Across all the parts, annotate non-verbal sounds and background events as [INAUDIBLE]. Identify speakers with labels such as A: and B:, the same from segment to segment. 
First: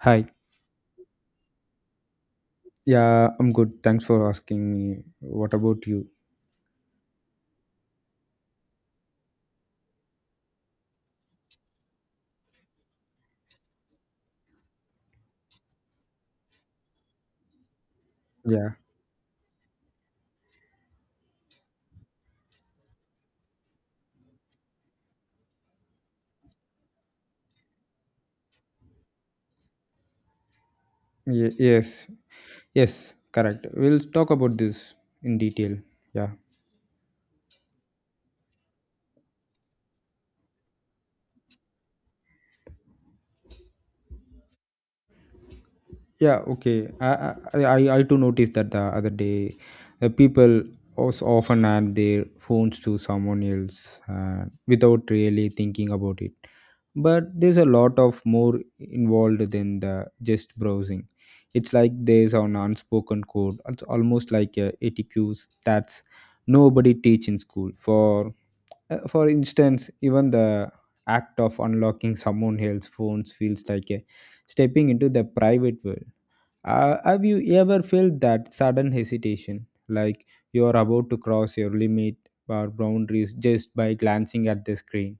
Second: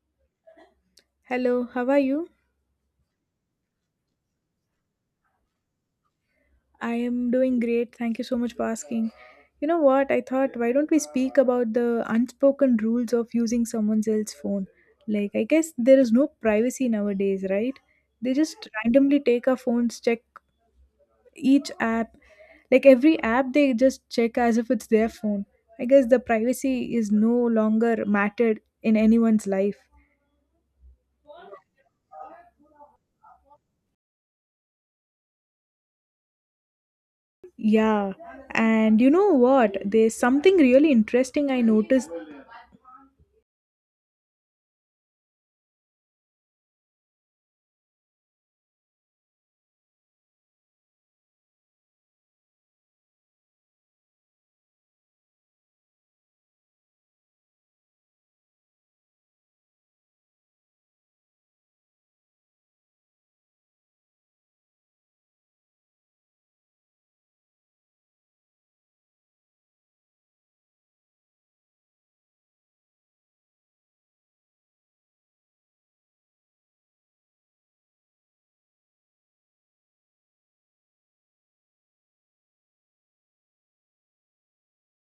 A: Hi.
B: Hello, how are you?
A: Yeah, I'm good. Thanks for asking me. What about you?
B: I am doing great. Thank you so much for asking. You know what? I thought, why don't we speak about the unspoken rules of using someone else's phone? Like, I guess there is no privacy nowadays, right? They just
A: Yeah.
B: randomly take our phones, check each app. Like, every app they just check as if it's their phone. I guess the privacy is no longer mattered in anyone's life.
A: Yes. Yes. Correct. We'll talk about this in detail. Yeah.
B: Yeah. And you know what? There's something really interesting I noticed.
A: Yeah. Okay. I too noticed that the other day, people also often add their phones to someone else without really thinking about it. But there's a lot of more involved than the just browsing. It's like there's an unspoken code. It's almost like a etiquette that's nobody teach in school for instance, even the act of unlocking someone else's phones feels like a stepping into the private world. Have you ever felt that sudden hesitation, like you're about to cross your limit or boundaries just by glancing at the screen?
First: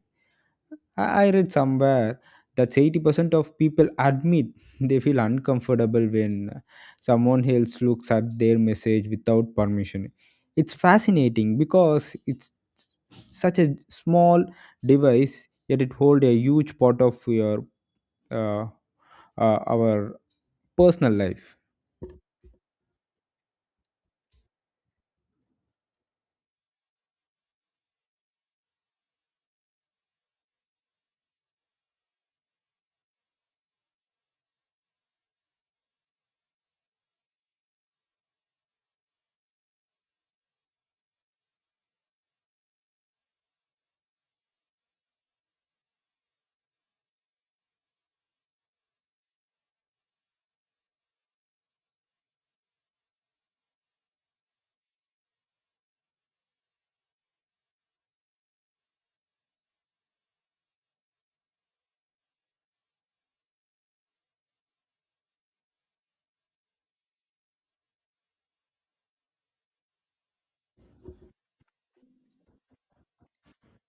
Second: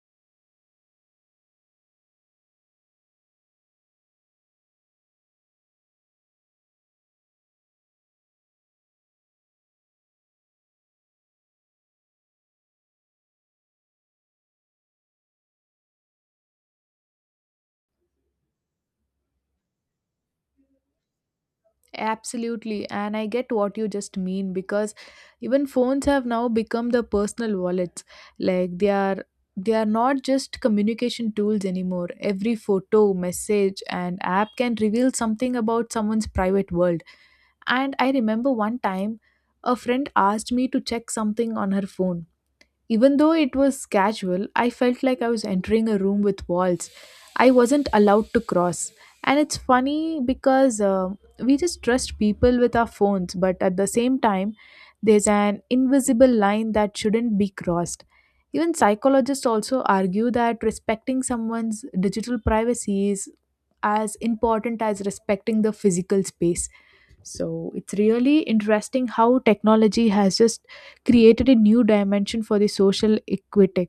A: I read somewhere that 80% of people admit [LAUGHS] they feel uncomfortable when someone else looks at their message without permission. It's fascinating because it's such a small device, yet it holds a huge part of your uh, our personal life.
B: Absolutely, and I get what you just mean because even phones have now become the personal wallets. Like they are not just communication tools anymore. Every photo, message, and app can reveal something about someone's private world. And I remember one time a friend asked me to check something on her phone. Even though it was casual, I felt like I was entering a room with walls I wasn't allowed to cross. And it's funny because we just trust people with our phones, but at the same time, there's an invisible line that shouldn't be crossed. Even psychologists also argue that respecting someone's digital privacy is as important as respecting the physical space. So it's really interesting how technology has just created a new dimension for the social equity.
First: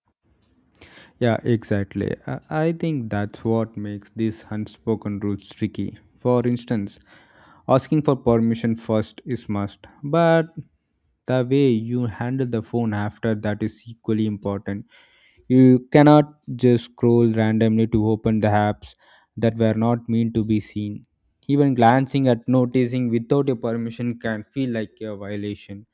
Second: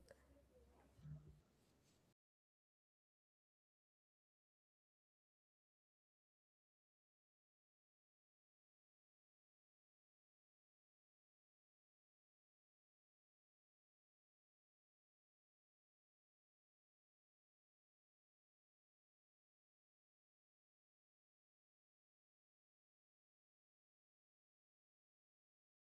A: Yeah, exactly. I think that's what makes these unspoken rules tricky. For instance, asking for permission first is must, but the way you handle the phone after that is equally important. You cannot just scroll randomly to open the apps that were not meant to be seen. Even glancing at noticing without your permission can feel like a violation.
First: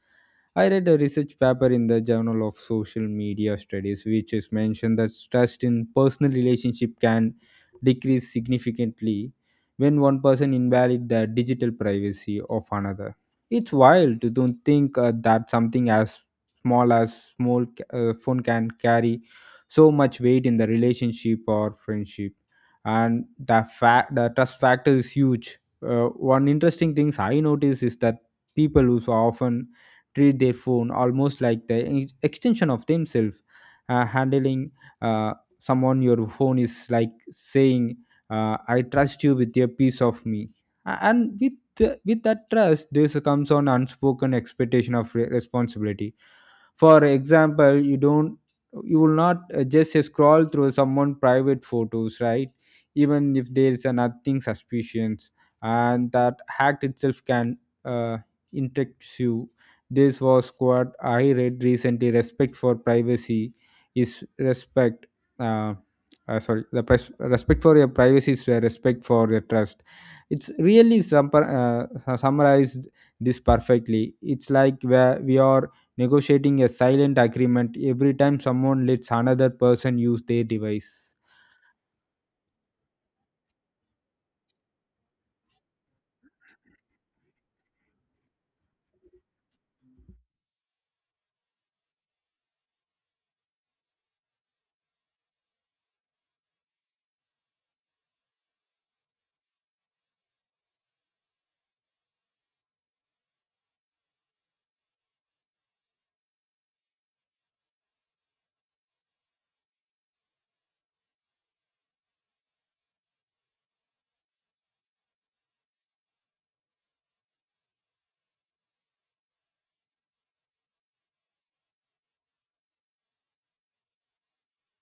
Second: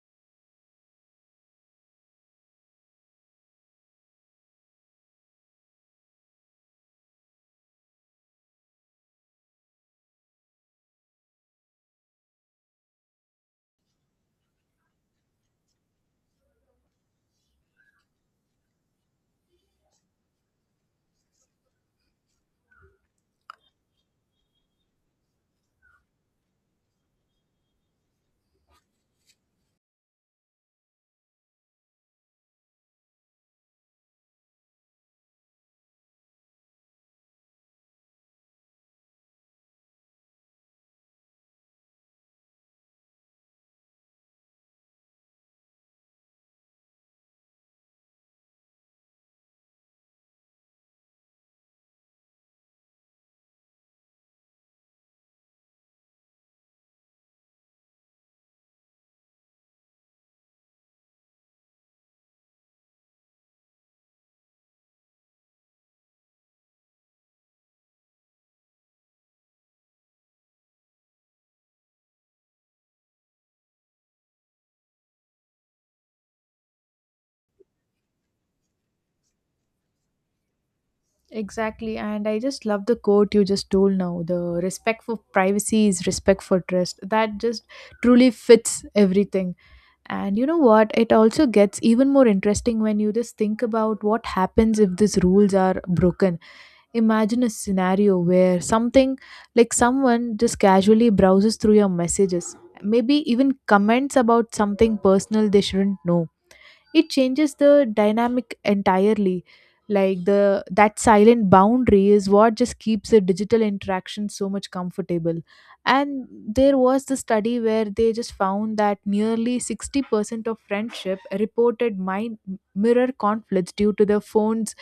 A: I read a research paper in the Journal of Social Media Studies, which is mentioned that trust in personal relationship can decrease significantly when one person invalidates the digital privacy of another. It's wild to don't think, that something as small phone can carry so much weight in the relationship or friendship, and the fact the trust factor is huge. One interesting things I notice is that people who so often treat their phone almost like the extension of themselves. Handling uh, someone your phone is like saying, "I trust you with your piece of me," and with that trust, this comes on unspoken expectation of responsibility. For example, you don't, you will not just scroll through someone private photos, right? Even if there is a nothing suspicious, and that act itself can, uh, interest you. This was what I read recently: respect for privacy is respect, uh, sorry, the respect for your privacy is, respect for your trust. It's really summarized this perfectly. It's like where we are negotiating a silent agreement every time someone lets another person use their device.
B: Exactly, and I just love the quote you just told now. The respect for privacy is respect for trust. That just truly fits everything. And you know what? It also gets even more interesting when you just think about what happens if these rules are broken. Imagine a scenario where something like someone just casually browses through your messages, maybe even comments about something personal they shouldn't know. It changes the dynamic entirely, like the that silent boundary is what just keeps the digital interaction so much comfortable. And there was the study where they just found that nearly 60% of friendship reported mind mirror conflicts due to the phone's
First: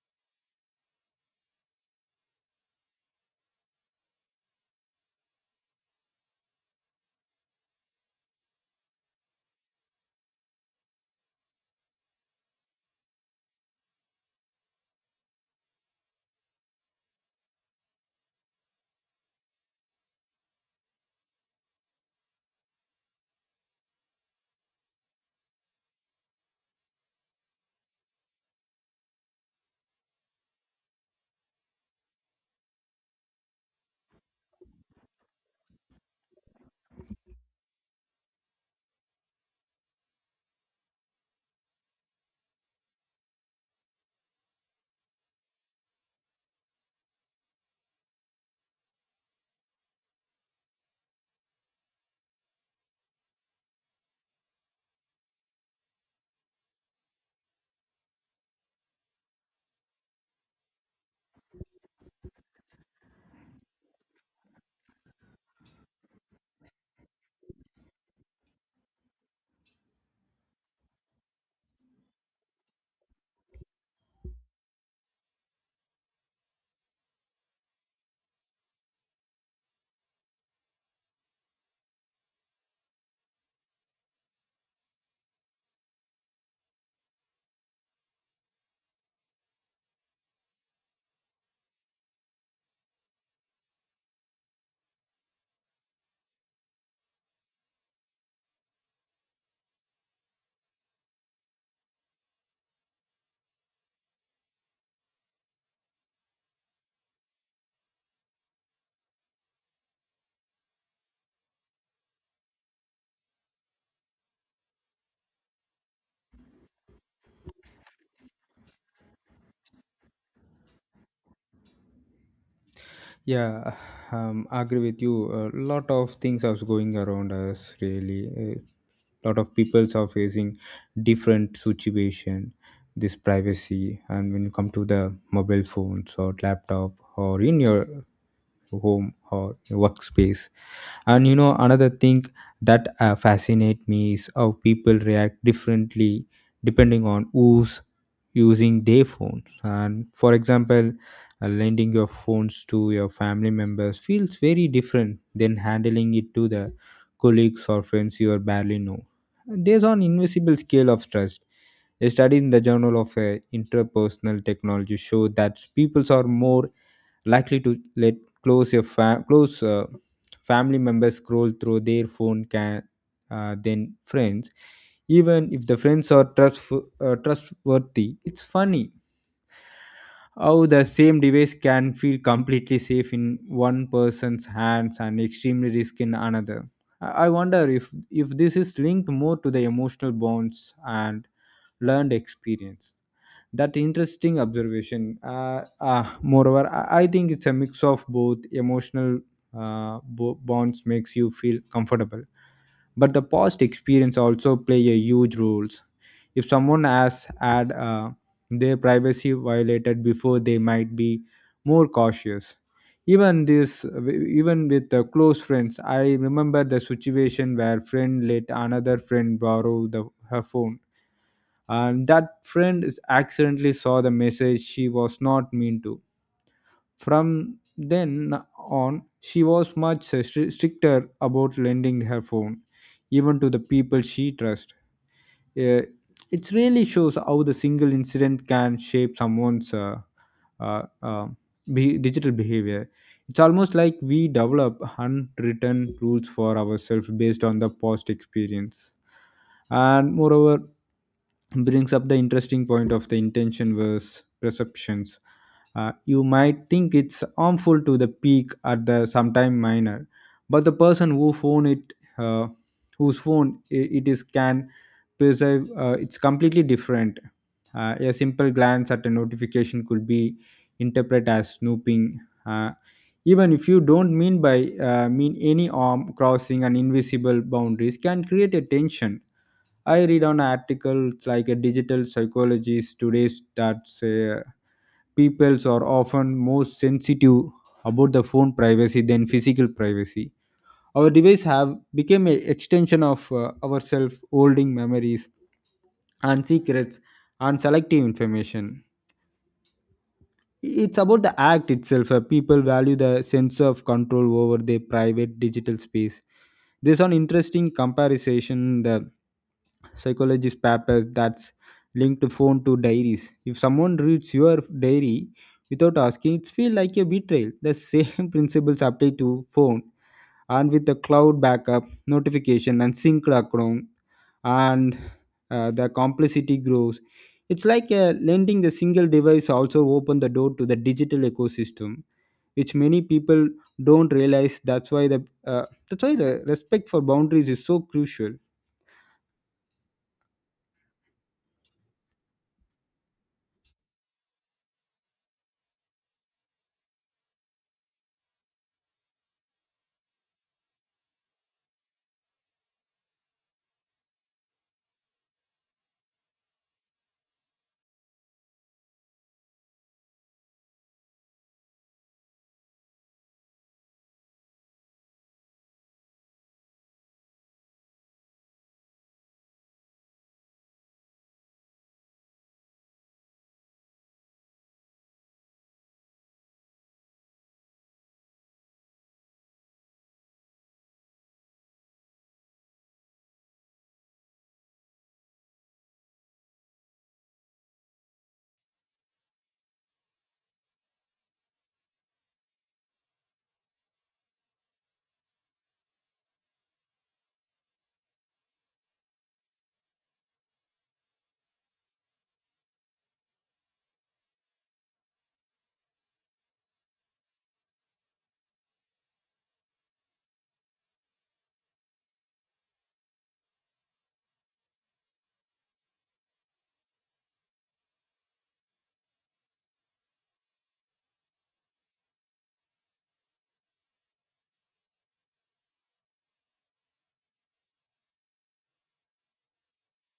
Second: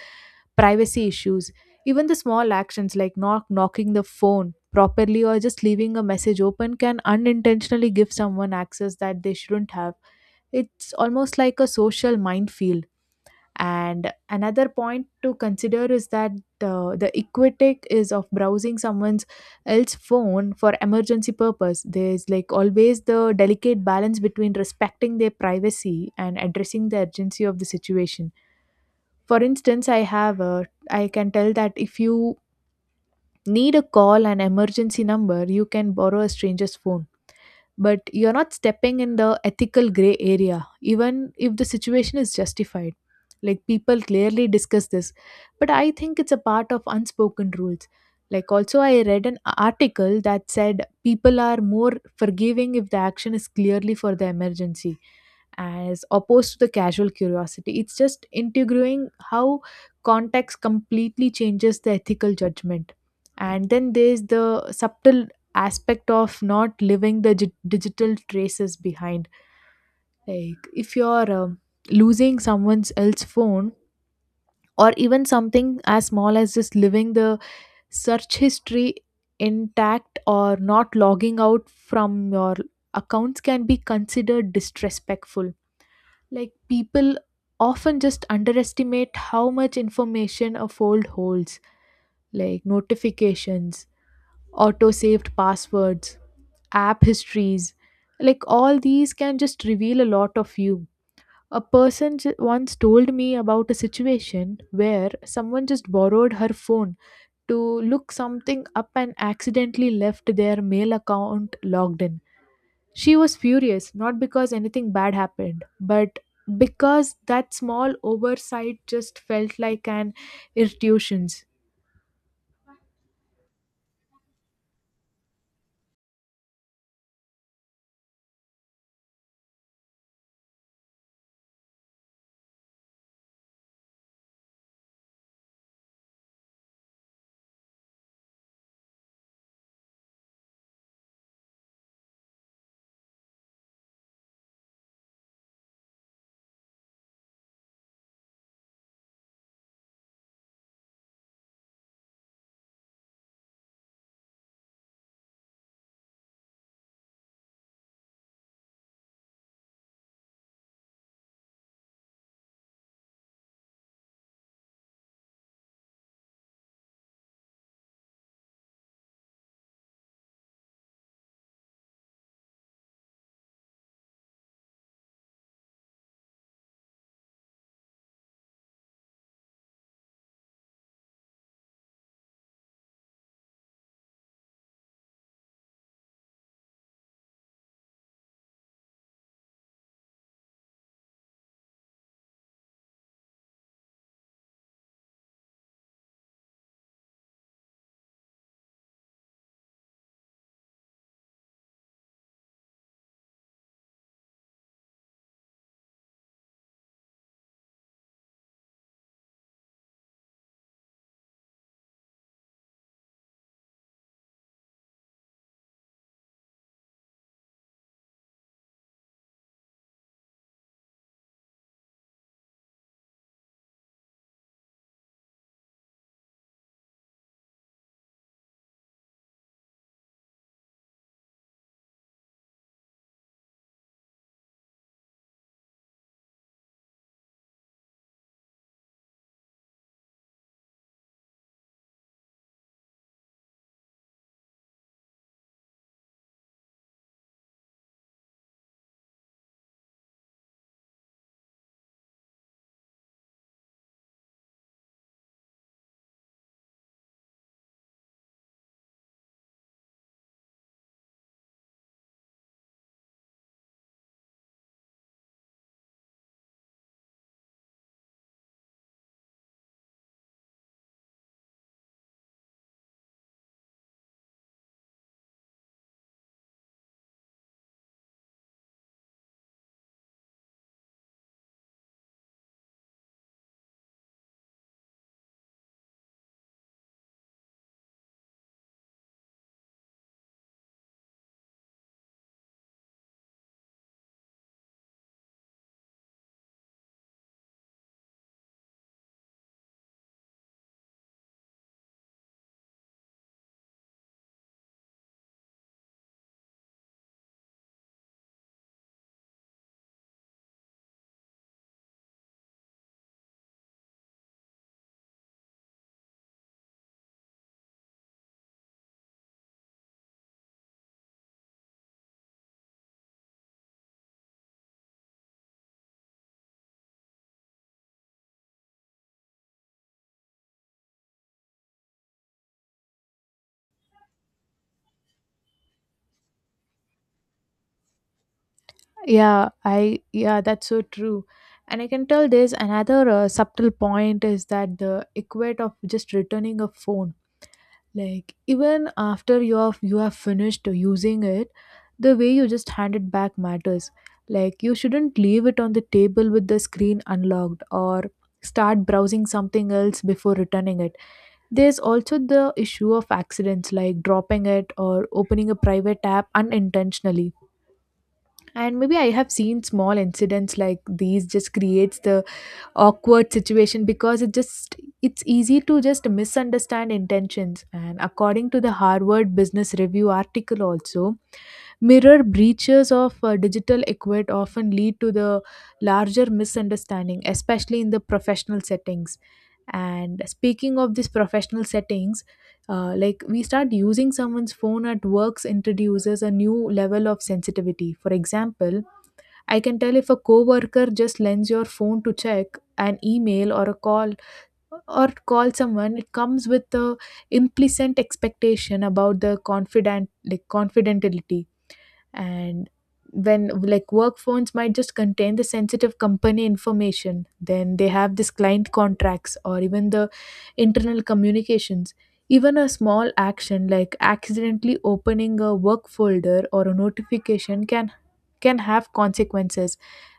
B: privacy issues. Even the small actions like not knocking the phone properly or just leaving a message open can unintentionally give someone access that they shouldn't have. It's almost like a social minefield. And another point to consider is that the equitic is of browsing someone's else phone for emergency purpose. There's like always the delicate balance between respecting their privacy and addressing the urgency of the situation. For instance, I can tell that if you need a call an emergency number, you can borrow a stranger's phone, but you're not stepping in the ethical gray area, even if the situation is justified. Like people clearly discuss this, but I think it's a part of unspoken rules. Like, also, I read an article that said people are more forgiving if the action is clearly for the emergency as opposed to the casual curiosity. It's just integrating how context completely changes the ethical judgment. And then there's the subtle aspect of not leaving the digital traces behind. Like if you're losing someone's else phone, or even something as small as just leaving the search history intact or not logging out from your accounts can be considered disrespectful. Like people often just underestimate how much information a fold holds, like notifications, auto saved passwords, app histories. Like all these can just reveal a lot of you. A once told me about a situation where someone just borrowed her phone to look something up and accidentally left their mail account logged in. She was furious, not because anything bad happened, but because that small oversight just felt like an irritation.
A: Yeah, I agree with you. A lot of things are going around us, really. A lot of peoples are facing different situation. This privacy, and when you come to the mobile phones or laptop or in your home or workspace. And you know another thing that fascinate me is how people react differently depending on who's using their phones. And for example, lending your phones to your family members feels very different than handling it to the colleagues or friends you barely know. There's an invisible scale of trust. A study in the Journal of Interpersonal Technology showed that people are more likely to let close family members scroll through their phone can, then friends, even if the friends are trustworthy. It's funny how the same device can feel completely safe in one person's hands and extremely risky in another. I wonder if this is linked more to the emotional bonds and learned experience. That interesting observation. Moreover, I think it's a mix of both. Emotional bonds makes you feel comfortable, but the past experience also play a huge roles. If someone has had, their privacy violated before, they might be more cautious, even this, even with the close friends. I remember the situation where friend let another friend borrow the her phone, and that friend is accidentally saw the message she was not mean to. From then on, she was much stricter about lending her phone, even to the people she trusts. Uh, it really shows how the single incident can shape someone's uh, uh, digital behavior. It's almost like we develop unwritten rules for ourselves based on the past experience. And moreover, brings up the interesting point of the intention versus perceptions. You might think it's harmful to the peak at the sometime minor, but the person whose phone it is can perceive, it's completely different. A simple glance at a notification could be interpreted as snooping, uh, even if you don't mean any arm crossing, and invisible boundaries can create a tension. I read on articles like a digital psychologist today that say peoples are often more sensitive about the phone privacy than physical privacy. Our device have become an extension of, ourselves, holding memories and secrets and selective information. It's about the act itself. People value the sense of control over their private digital space. There's an interesting comparison, the psychologist papers that's linked to phone to diaries. If someone reads your diary without asking, it feels like a betrayal. The same [LAUGHS] principles apply to phone. And with the cloud backup notification and synced account, and the complexity grows. It's like, lending the single device also open the door to the digital ecosystem, which many people don't realize. That's why the respect for boundaries is so crucial.
B: Yeah, that's so true. And I can tell there's another subtle point is that the equate of just returning a phone. Like even after you have finished using it, the way you just hand it back matters. Like you shouldn't leave it on the table with the screen unlocked or start browsing something else before returning it. There's also the issue of accidents like dropping it or opening a private app unintentionally. And maybe I have seen small incidents like these just creates the awkward situation, because it's easy to just misunderstand intentions. And according to the Harvard Business Review article, also mirror breaches of digital equate often lead to the larger misunderstanding, especially in the professional settings. And speaking of these professional settings, like we start using someone's phone at works introduces a new level of sensitivity. For example, I can tell if a coworker just lends your phone to check an email or a call, or call someone, it comes with the implicit expectation about the confident, like confidentiality. And when like work phones might just contain the sensitive company information, then they have this client contracts or even the internal communications. Even a small action like accidentally opening a work folder or a notification can have consequences.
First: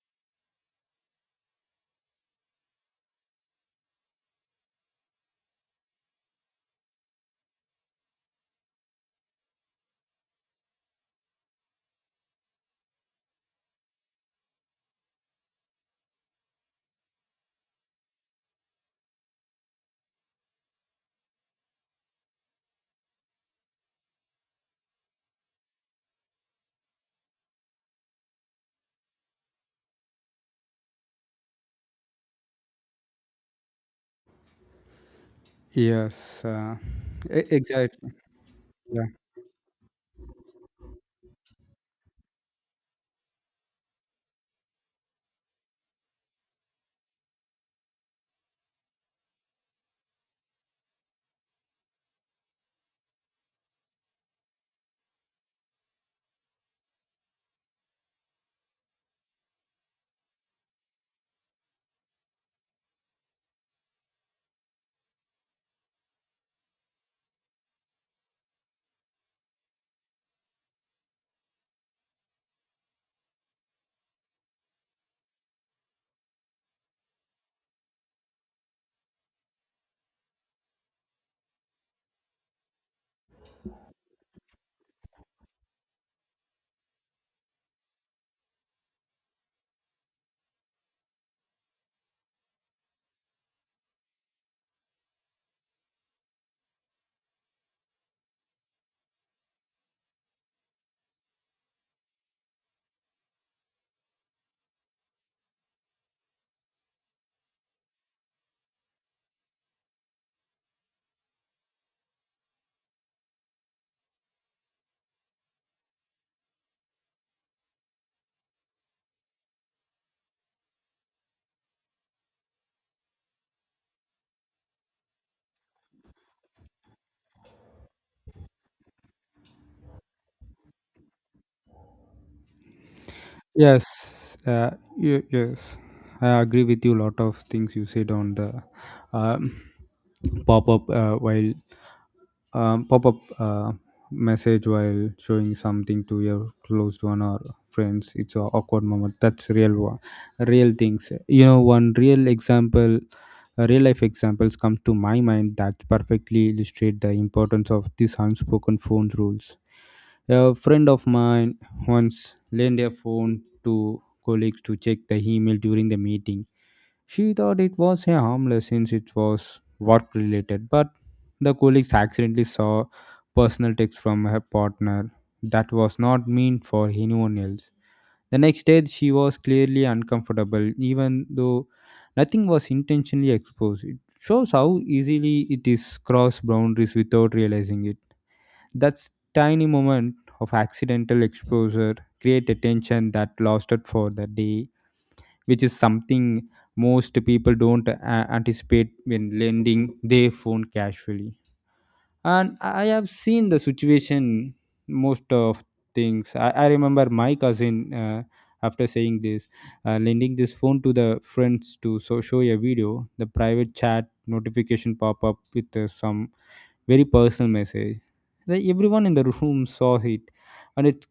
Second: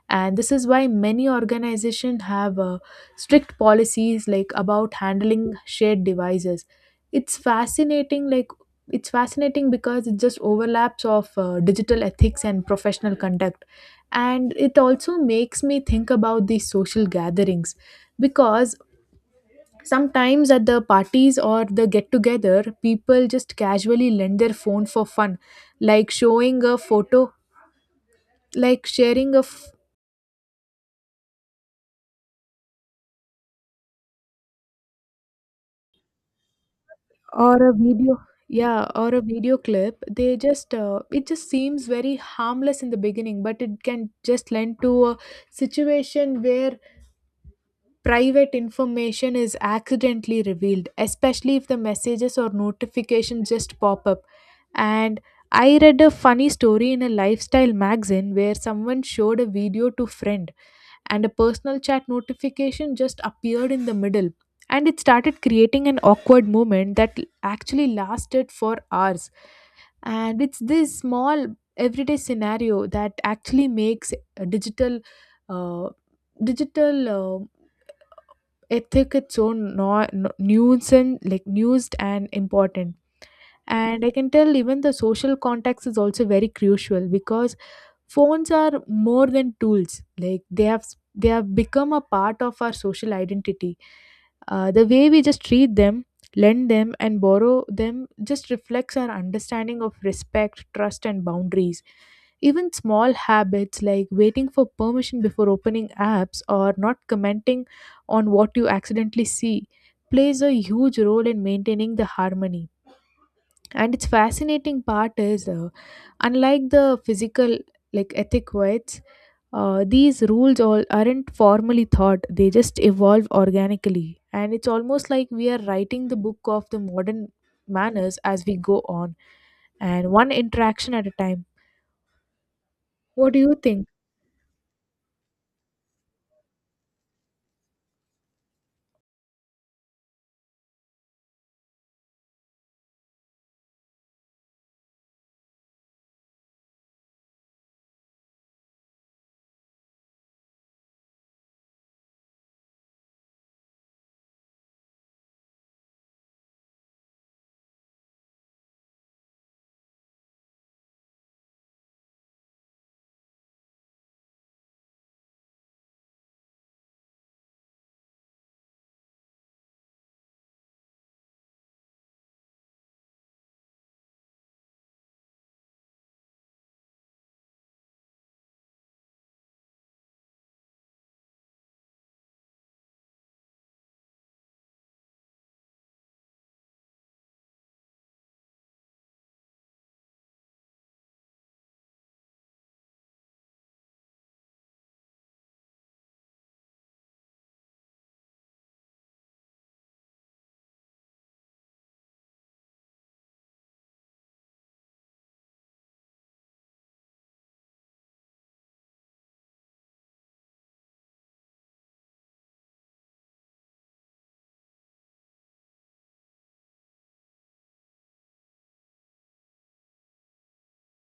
B: And this is why many organizations have strict policies like about handling shared devices. It's fascinating like it's fascinating because it just overlaps of digital ethics and professional conduct. And it also makes me think about these social gatherings, because sometimes at the parties or the get together people just casually lend their phone for fun, like showing a photo, like sharing a
A: Yes,
B: or a
A: exactly.
B: video. Yeah, or a video clip, they just it just seems very harmless in the beginning, but it can just lend to a situation where private information is accidentally revealed, especially if the messages or notifications just pop up. And I read a funny story in a lifestyle magazine where someone showed a video to friend and a personal chat notification just appeared in the middle. And it started creating an awkward moment that actually lasted for hours. And it's this small everyday scenario that actually makes a digital, uh, digital uh, ethic its own no- no- nuisance, like nuised and important. And I can tell even the social context is also very crucial, because phones are more than tools. Like they have become a part of our social identity. The way we just treat them, lend them and borrow them just reflects our understanding of respect, trust and boundaries. Even small habits like waiting for permission before opening apps or not commenting on what you accidentally see plays a huge role in maintaining the harmony. And its fascinating part is unlike the physical like ethic weights, these rules all aren't formally thought. They just evolve organically, and it's almost like we are writing the book of the modern manners as we go on, and one interaction at a time. What do you think?
A: Yes, uh, yes, I agree with you. A lot of things you said on the, um, pop up, while, pop up, message while showing something to your close one or friends. It's a awkward moment. That's real one, real things. You know, one real example, real life examples come to my mind that perfectly illustrate the importance of these unspoken phone rules. A friend of mine once lent her phone to colleagues to check the email during the meeting. She thought it was a harmless since it was work related, but the colleagues accidentally saw personal text from her partner that was not meant for anyone else. The next day, she was clearly uncomfortable, even though nothing was intentionally exposed. It shows how easily it is cross boundaries without realizing it. That tiny moment of accidental exposure create a tension that lasted for the day, which is something most people don't, anticipate when lending their phone casually. And I have seen the situation most of things. I remember my cousin, after saying this, lending this phone to the friends to show a video, the private chat notification pop up with, some very personal message. Everyone in the room saw it, and it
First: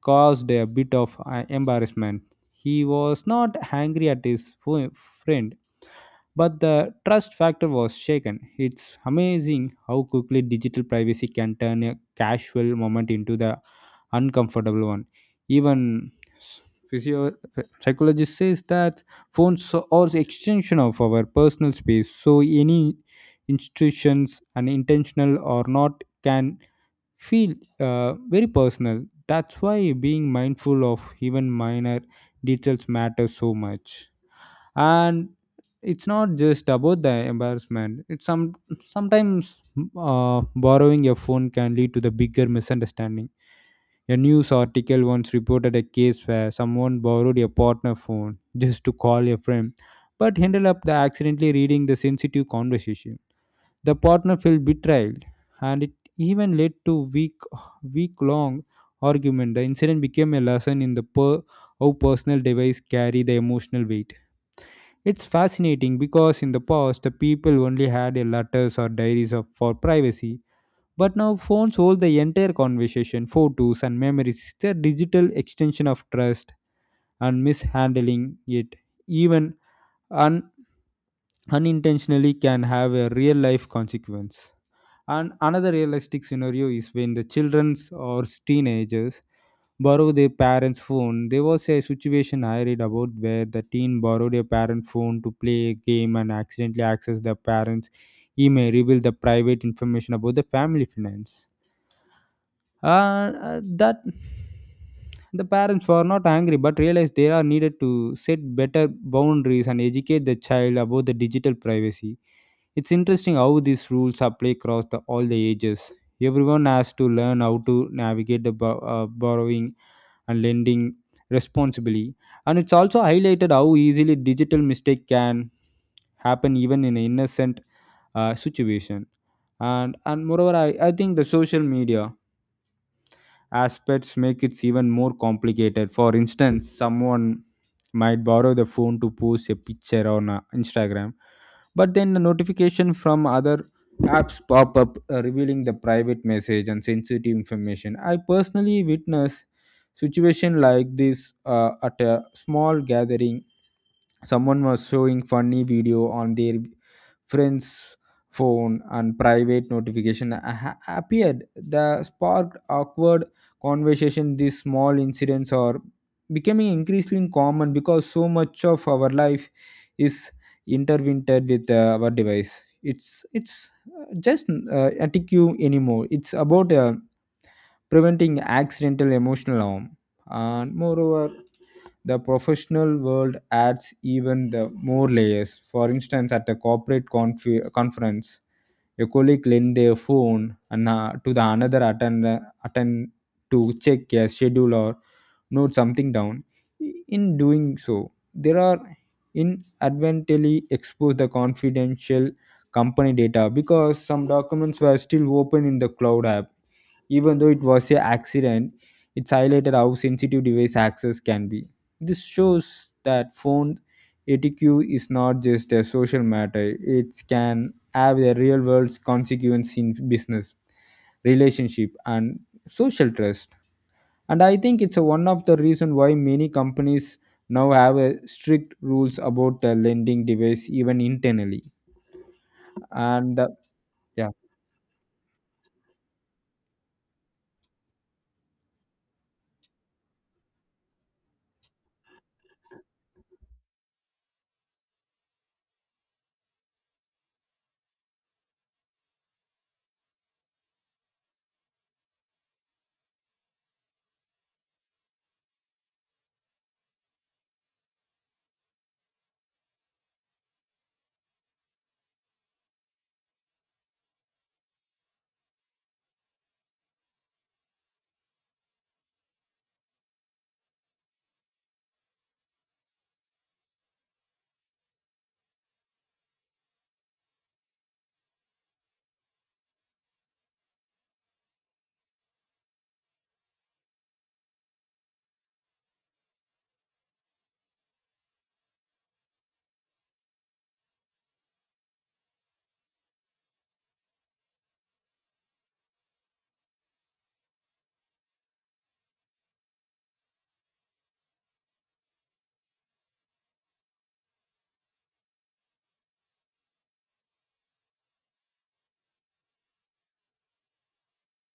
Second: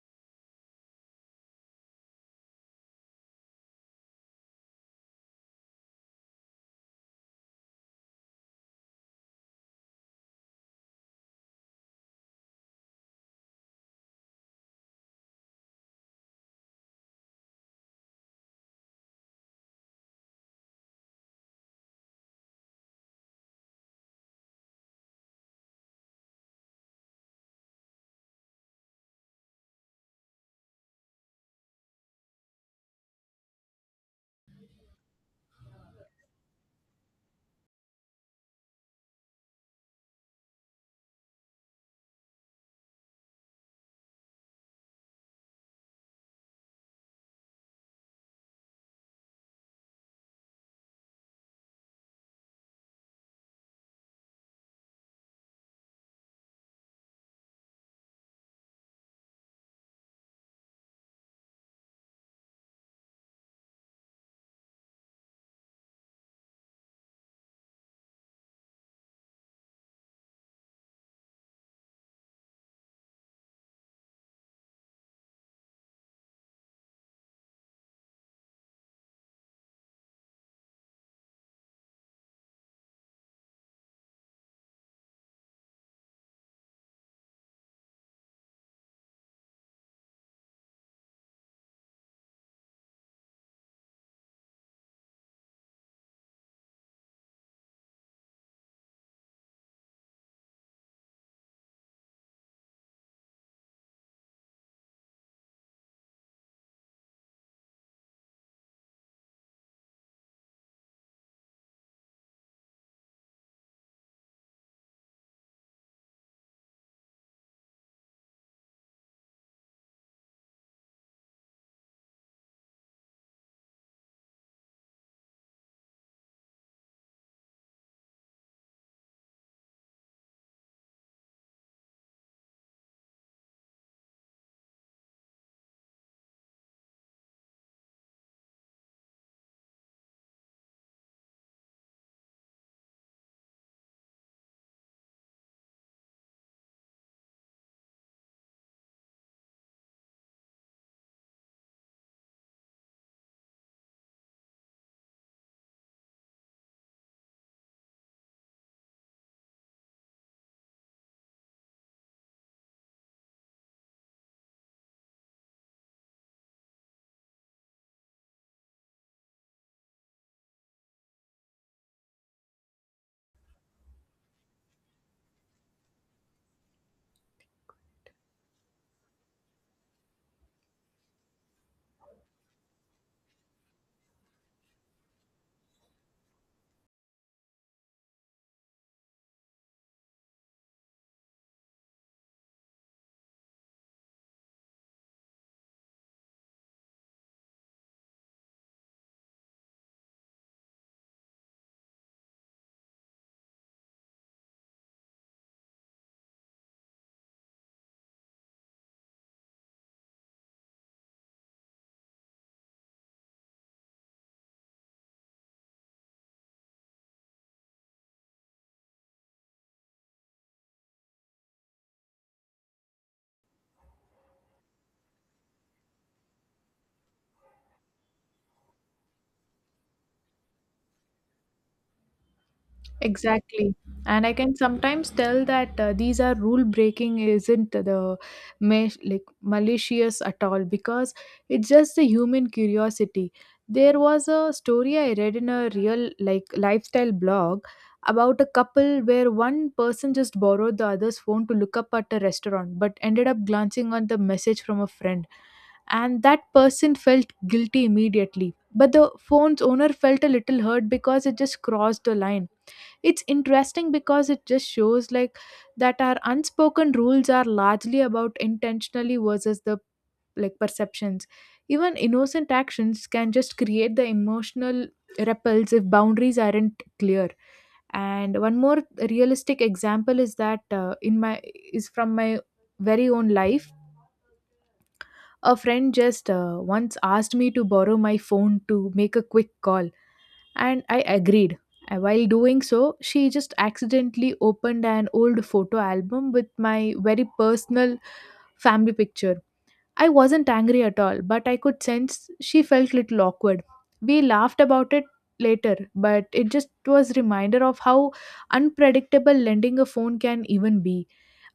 A: caused a bit of, embarrassment. He was not angry at his friend, but the trust factor was shaken. It's amazing how quickly digital privacy can turn a casual moment into the uncomfortable one. Even s- physio- psychologist says that phones are the extension of our personal space. So any institutions and intentional or not can feel, very personal. That's why being mindful of even minor details matters so much. And it's not just about the embarrassment. It's sometimes, borrowing your phone can lead to the bigger misunderstanding. A news article once reported a case where someone borrowed a partner phone just to call a friend, but ended up the accidentally reading the sensitive conversation. The partner felt betrayed, and it even led to week long argument. The incident became a lesson in how personal device carry the emotional weight. It's fascinating because in the past, the people only had a letters or diaries for privacy, but now phones hold the entire conversation, photos, and memories. It's a digital extension of trust, and mishandling it, even un- unintentionally, can have a real life consequence. And another realistic scenario is when the children or teenagers borrow their parents' phone. There was a situation I read about where the teen borrowed a parent phone to play a game and accidentally accessed the parents' email, revealed the private information about the family finance. Uh, that the parents were not angry but realized they are needed to set better boundaries and educate the child about the digital privacy. It's interesting how these rules apply across all the ages. Everyone has to learn how to navigate the borrowing and lending responsibly. And it's also highlighted how easily digital mistake can happen even in an innocent, situation. And moreover, I think the social media aspects make it even more complicated. For instance, someone might borrow the phone to post a picture on, Instagram, but then the notification from other apps pop up, revealing the private message and sensitive information. I personally witness situation like this at a small gathering. Someone was showing funny video on their friend's phone and private notification appeared. That sparked awkward conversation. These small incidents are becoming increasingly common because so much of our life is intertwined with our device. It's just etiquette anymore. It's about preventing accidental emotional harm. And moreover, the professional world adds even the more layers. For instance, at a corporate conference, a colleague lent their phone and, to the another attend to check a schedule or note something down. In doing so, there are inadvertently expose the confidential company data because some documents were still open in the cloud app. Even though it was a accident, it's highlighted how sensitive device access can be. This shows that phone etiquette is not just a social matter; it can have a real world consequence in business relationship and social trust, and I think it's a one of the reason why many companies now have a strict rules about the lending device even internally, and
B: Exactly. And
A: yeah.
B: I can sometimes tell that these are rule breaking isn't the like malicious at all, because it's just the human curiosity. There was a story I read in a real like lifestyle blog about a couple where one person just borrowed the other's phone to look up at a restaurant but ended up glancing on the message from a friend. And that person felt guilty immediately, but the phone's owner felt a little hurt because it just crossed the line. It's interesting because it just shows like that our unspoken rules are largely about intentionally versus the like perceptions. Even innocent actions can just create the emotional ripples if boundaries aren't clear. And one more realistic example is that in my is from my very own life. A friend just once asked me to borrow my phone to make a quick call, and I agreed. While doing so, she just accidentally opened an old photo album with my very personal family picture. I wasn't angry at all, but I could sense she felt little awkward. We laughed about it later, but it just was reminder of how unpredictable lending a phone can even be.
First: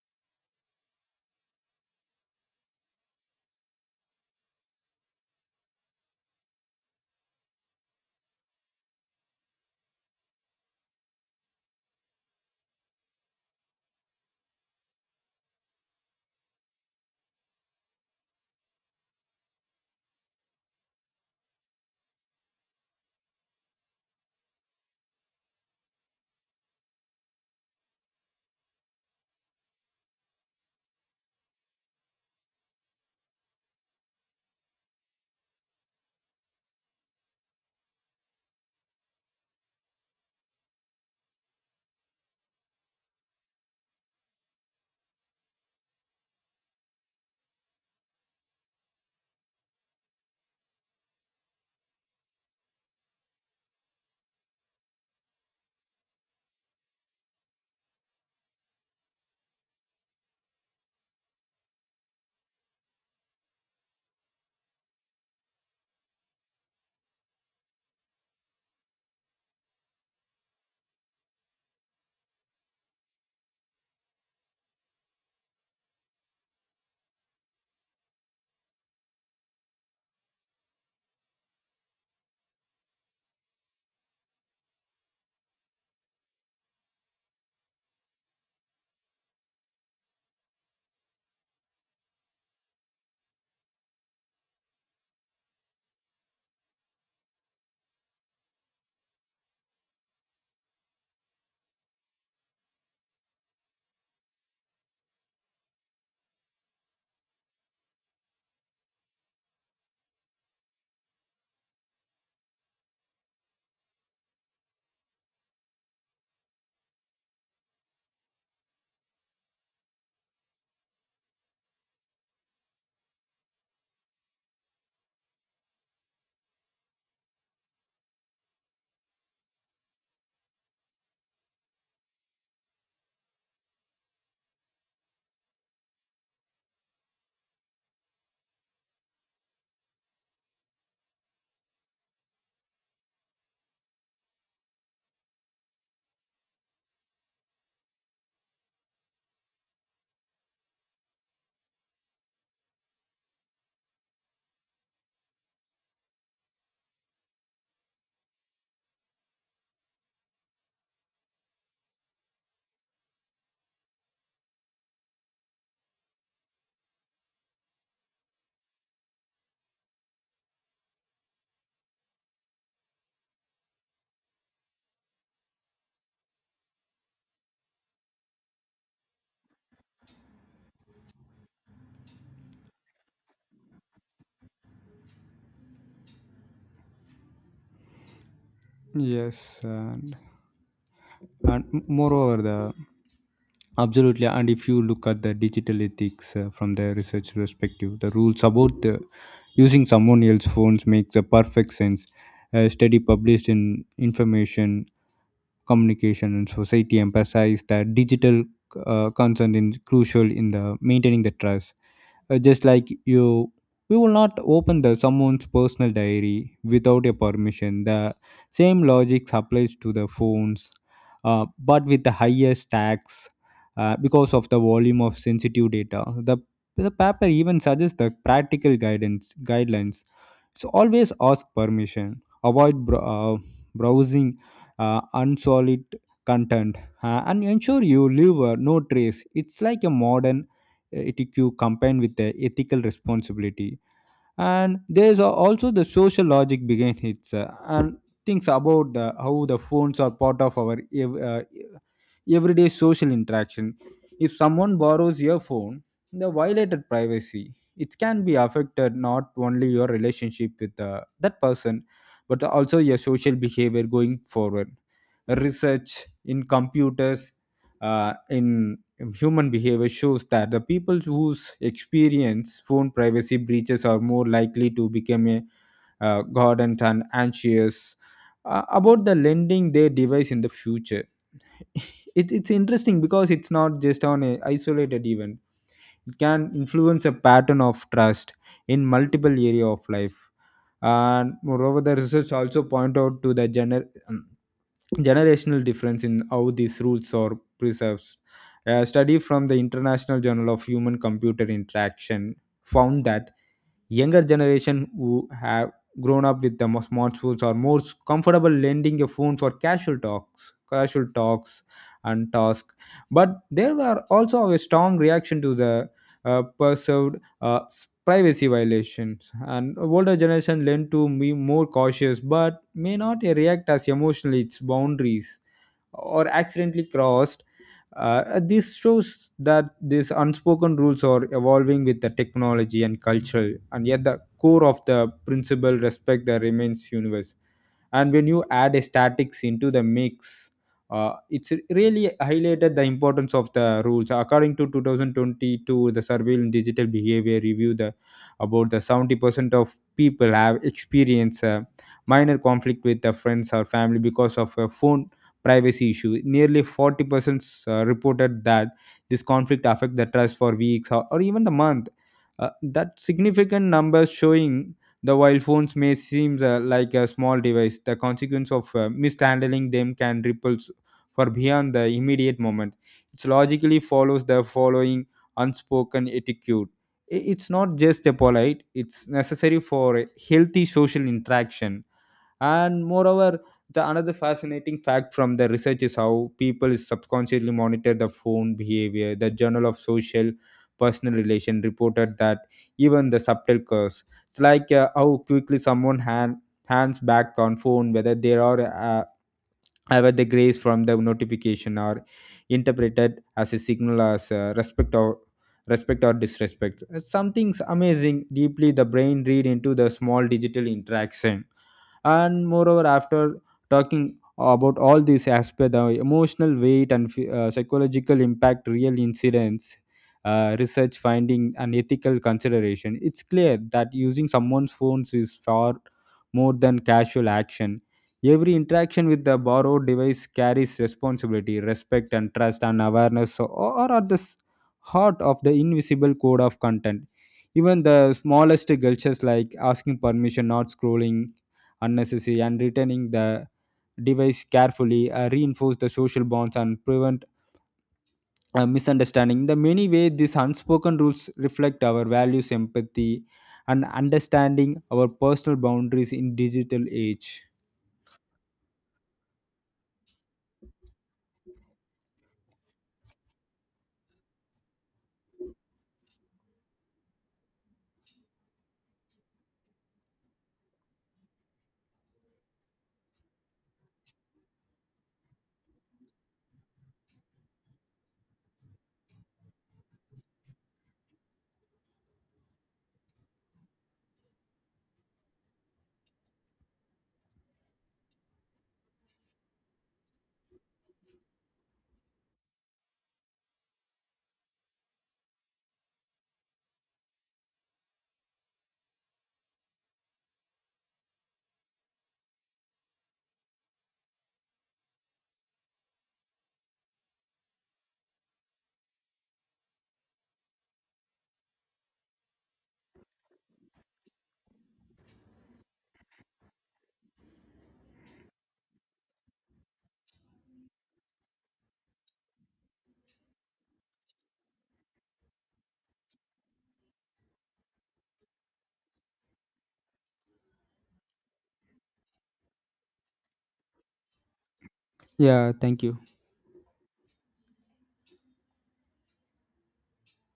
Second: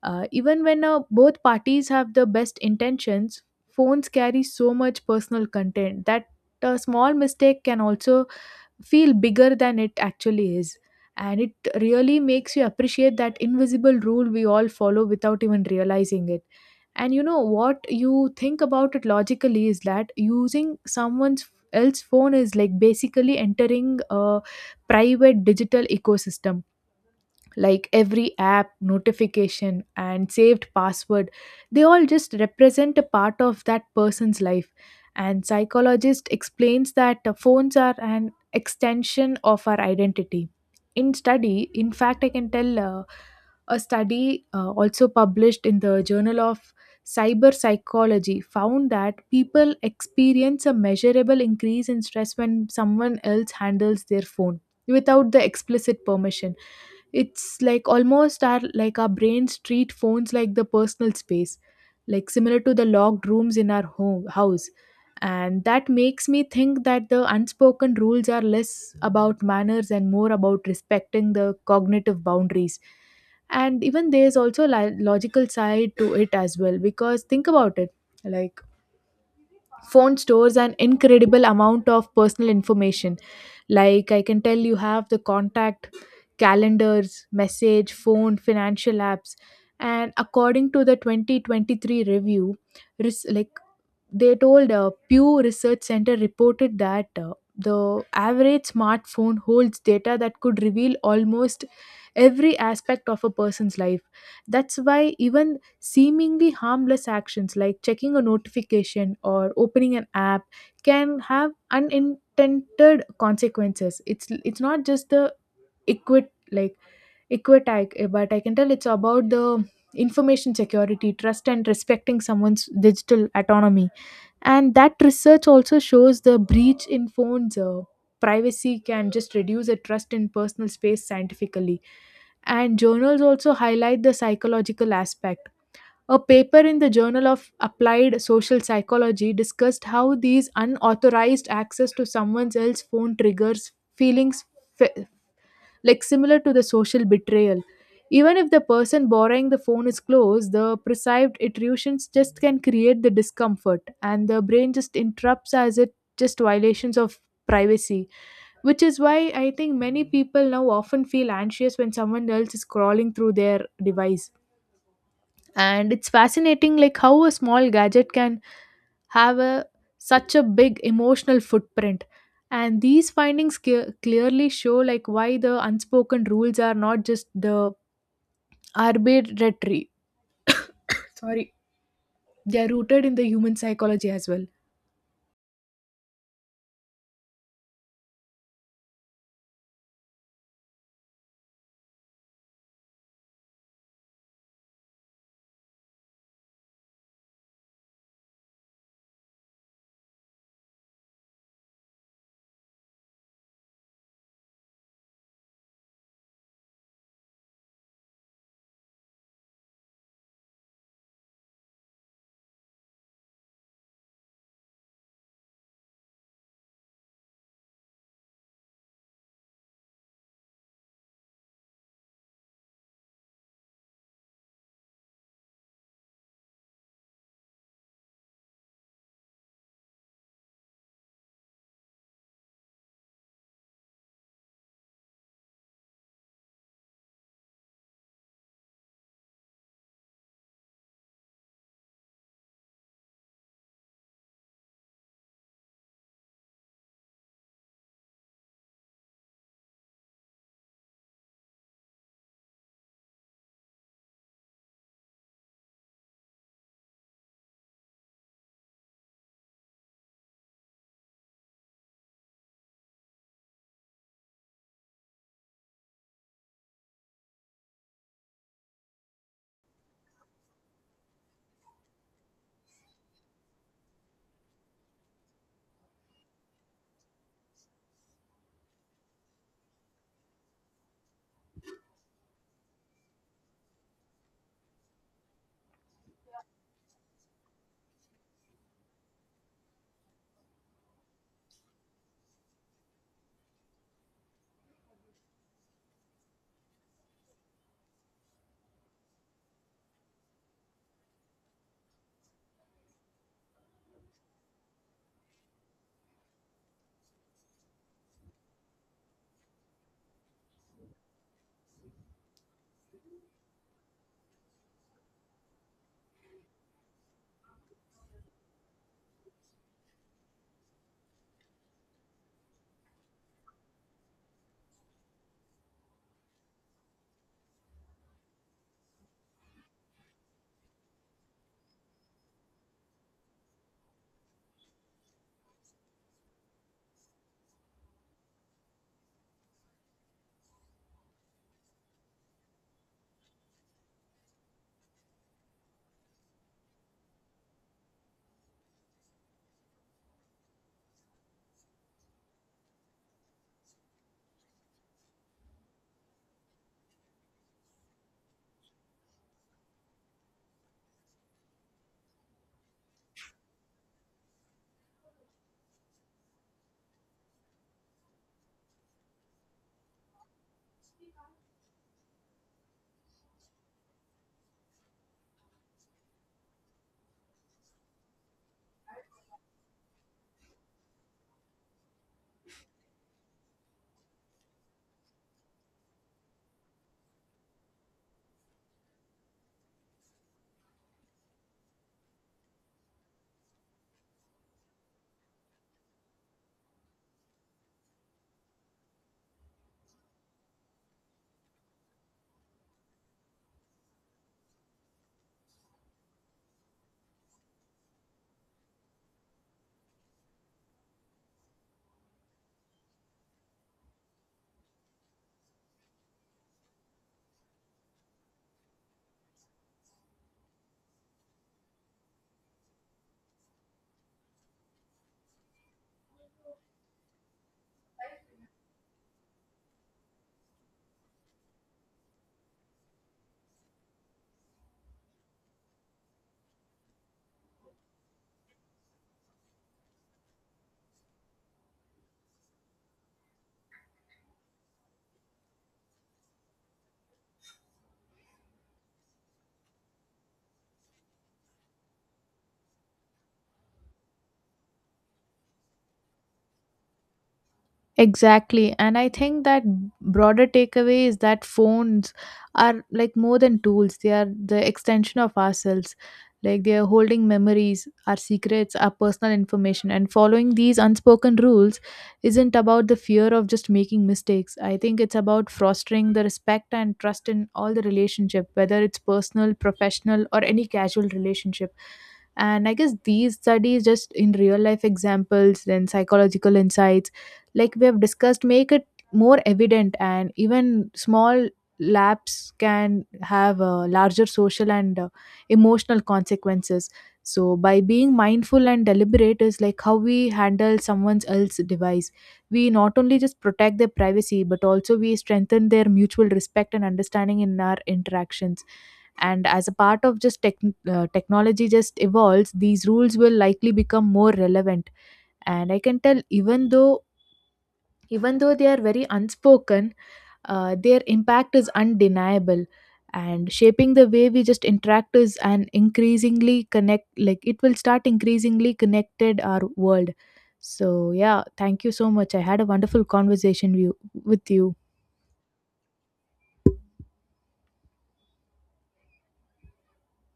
B: Even when both parties have the best intentions, phones carry so much personal content that a small mistake can also feel bigger than it actually is. And it really makes you appreciate that invisible rule we all follow without even realizing it. And you know what you think about it logically is that using someone's else phone is like basically entering a private digital ecosystem. Like every app notification and saved password, they all just represent a part of that person's life. And psychologist explains that phones are an extension of our identity in study. In fact, I can tell a study also published in the Journal of Cyber Psychology found that people experience a measurable increase in stress when someone else handles their phone without the explicit permission. It's like almost our brains treat phones like the personal space, like similar to the locked rooms in our home house. And that makes me think that the unspoken rules are less about manners and more about respecting the cognitive boundaries. And even there's also a logical side to it as well, because think about it, like phone stores an incredible amount of personal information. Like I can tell you have the contact, calendars, message, phone, financial apps. And according to the 2023 review, res- like they told Pew Research Center reported that the average smartphone holds data that could reveal almost every aspect of a person's life. That's why even seemingly harmless actions like checking a notification or opening an app can have unintended consequences. It's not just the equit like equitag, but I can tell it's about the information security, trust, and respecting someone's digital autonomy. And that research also shows the breach in phones. Privacy can just reduce a trust in personal space scientifically. And journals also highlight the psychological aspect. A paper in the Journal of Applied Social Psychology discussed how these unauthorized access to someone else's phone triggers feelings fe- like similar to the social betrayal. Even if the person borrowing the phone is close, the perceived intrusions just can create the discomfort, and the brain just interrupts as it just violations of privacy, which is why I think many people now often feel anxious when someone else is crawling through their device. And it's fascinating like how a small gadget can have a such a big emotional footprint. And these findings clearly show like why the unspoken rules are not just the arbitrary sorry. They are rooted in the human psychology as well.
A: Yes, and moreover the absolutely, and if you look at the digital ethics from the research perspective, the rules about the using someone else's phones make the perfect sense. A study published in information communication and society emphasize that digital concern is crucial in the maintaining the trust, just like you, we will not open the someone's personal diary without a permission. The same logic applies to the phones, but with the highest tax, because of the volume of sensitive data. The paper even suggests the practical guidance guidelines, so always ask permission, avoid browsing unsolid content, and ensure you leave no trace. It's like a modern etq combined with the ethical responsibility. And there's also the social logic behind it, and things about the how the phones are part of our ev- uh, everyday social interaction. If someone borrows your phone, the violated privacy, it can be affected not only your relationship with that person, but also your social behavior going forward. Research in computers in human behavior shows that the people whose experience phone privacy breaches are more likely to become a guardant and anxious about the lending their device in the future. [LAUGHS] It's interesting because it's not just on a isolated event. It can influence a pattern of trust in multiple area of life. And moreover, the research also point out to the generational difference in how these rules are preserved. A study from the International Journal of Human Computer Interaction found that younger generation who have grown up with the smartphones are more comfortable lending a phone for casual talks and tasks, but there were also a strong reaction to the perceived privacy violations, and older generation lend to be more cautious but may not react as emotionally its boundaries or accidentally crossed. And this shows that these unspoken rules are evolving with the technology and culture, and yet the core of the principle respect that remains universal. And when you add statics into the mix, it's really highlighted the importance of the rules. According to 2022 the survey in digital behavior review, the about the 70% of people have experienced a minor conflict with their friends or family because of a phone privacy issue. Nearly 40% reported that this conflict affect the trust for weeks or even the month. That significant numbers showing the while phones may seem like a small device, the consequence of mishandling them can ripple for beyond the immediate moment. It logically follows the following unspoken etiquette. It's not just a polite, it's necessary for a healthy social interaction. And moreover, the another fascinating fact from the research is how people subconsciously monitor the phone behavior. The journal of social personal relation reported that even the subtle curves, it's like how quickly someone hands back on phone, whether they are ever the grace from the notification are interpreted as a signal as respect or disrespect. Something's amazing deeply the brain read into the small digital interaction. And moreover, after talking about all these aspects, the emotional weight and psychological impact, real incidents, research finding and ethical consideration, it's clear that using someone's phones is far more than casual action. Every interaction with the borrowed device carries responsibility, respect and trust and awareness, so, or at the heart of the invisible code of content, even the smallest gestures like asking permission, not scrolling unnecessary, and returning the device carefully reinforce the social bonds and prevent misunderstanding. In the many ways these unspoken rules reflect our values, empathy, and understanding our personal boundaries in digital age.
B: Exactly. And I think that broader takeaway is that phones are like more than tools, they are the extension of ourselves. Like they are holding memories, our secrets, our personal information. And following these unspoken rules isn't about the fear of just making mistakes. I think it's about fostering the respect and trust in all the relationship, whether it's personal, professional, or any casual relationship. And I guess these studies, just in real life examples, then psychological insights like we have discussed make it more evident, and even small lapse can have larger social and emotional consequences. So by being mindful and deliberate is like how we handle someone else's device, we not only just protect their privacy but also we strengthen their mutual respect and understanding in our interactions. And as a part of just technology just evolves, these rules will likely become more relevant. And I can tell even though they are very unspoken, their impact is undeniable, and shaping the way we just interact is an increasingly connect, like it will start increasingly connected our world. So yeah, thank you so much. I had a wonderful conversation with you.
A: Yeah, thank you.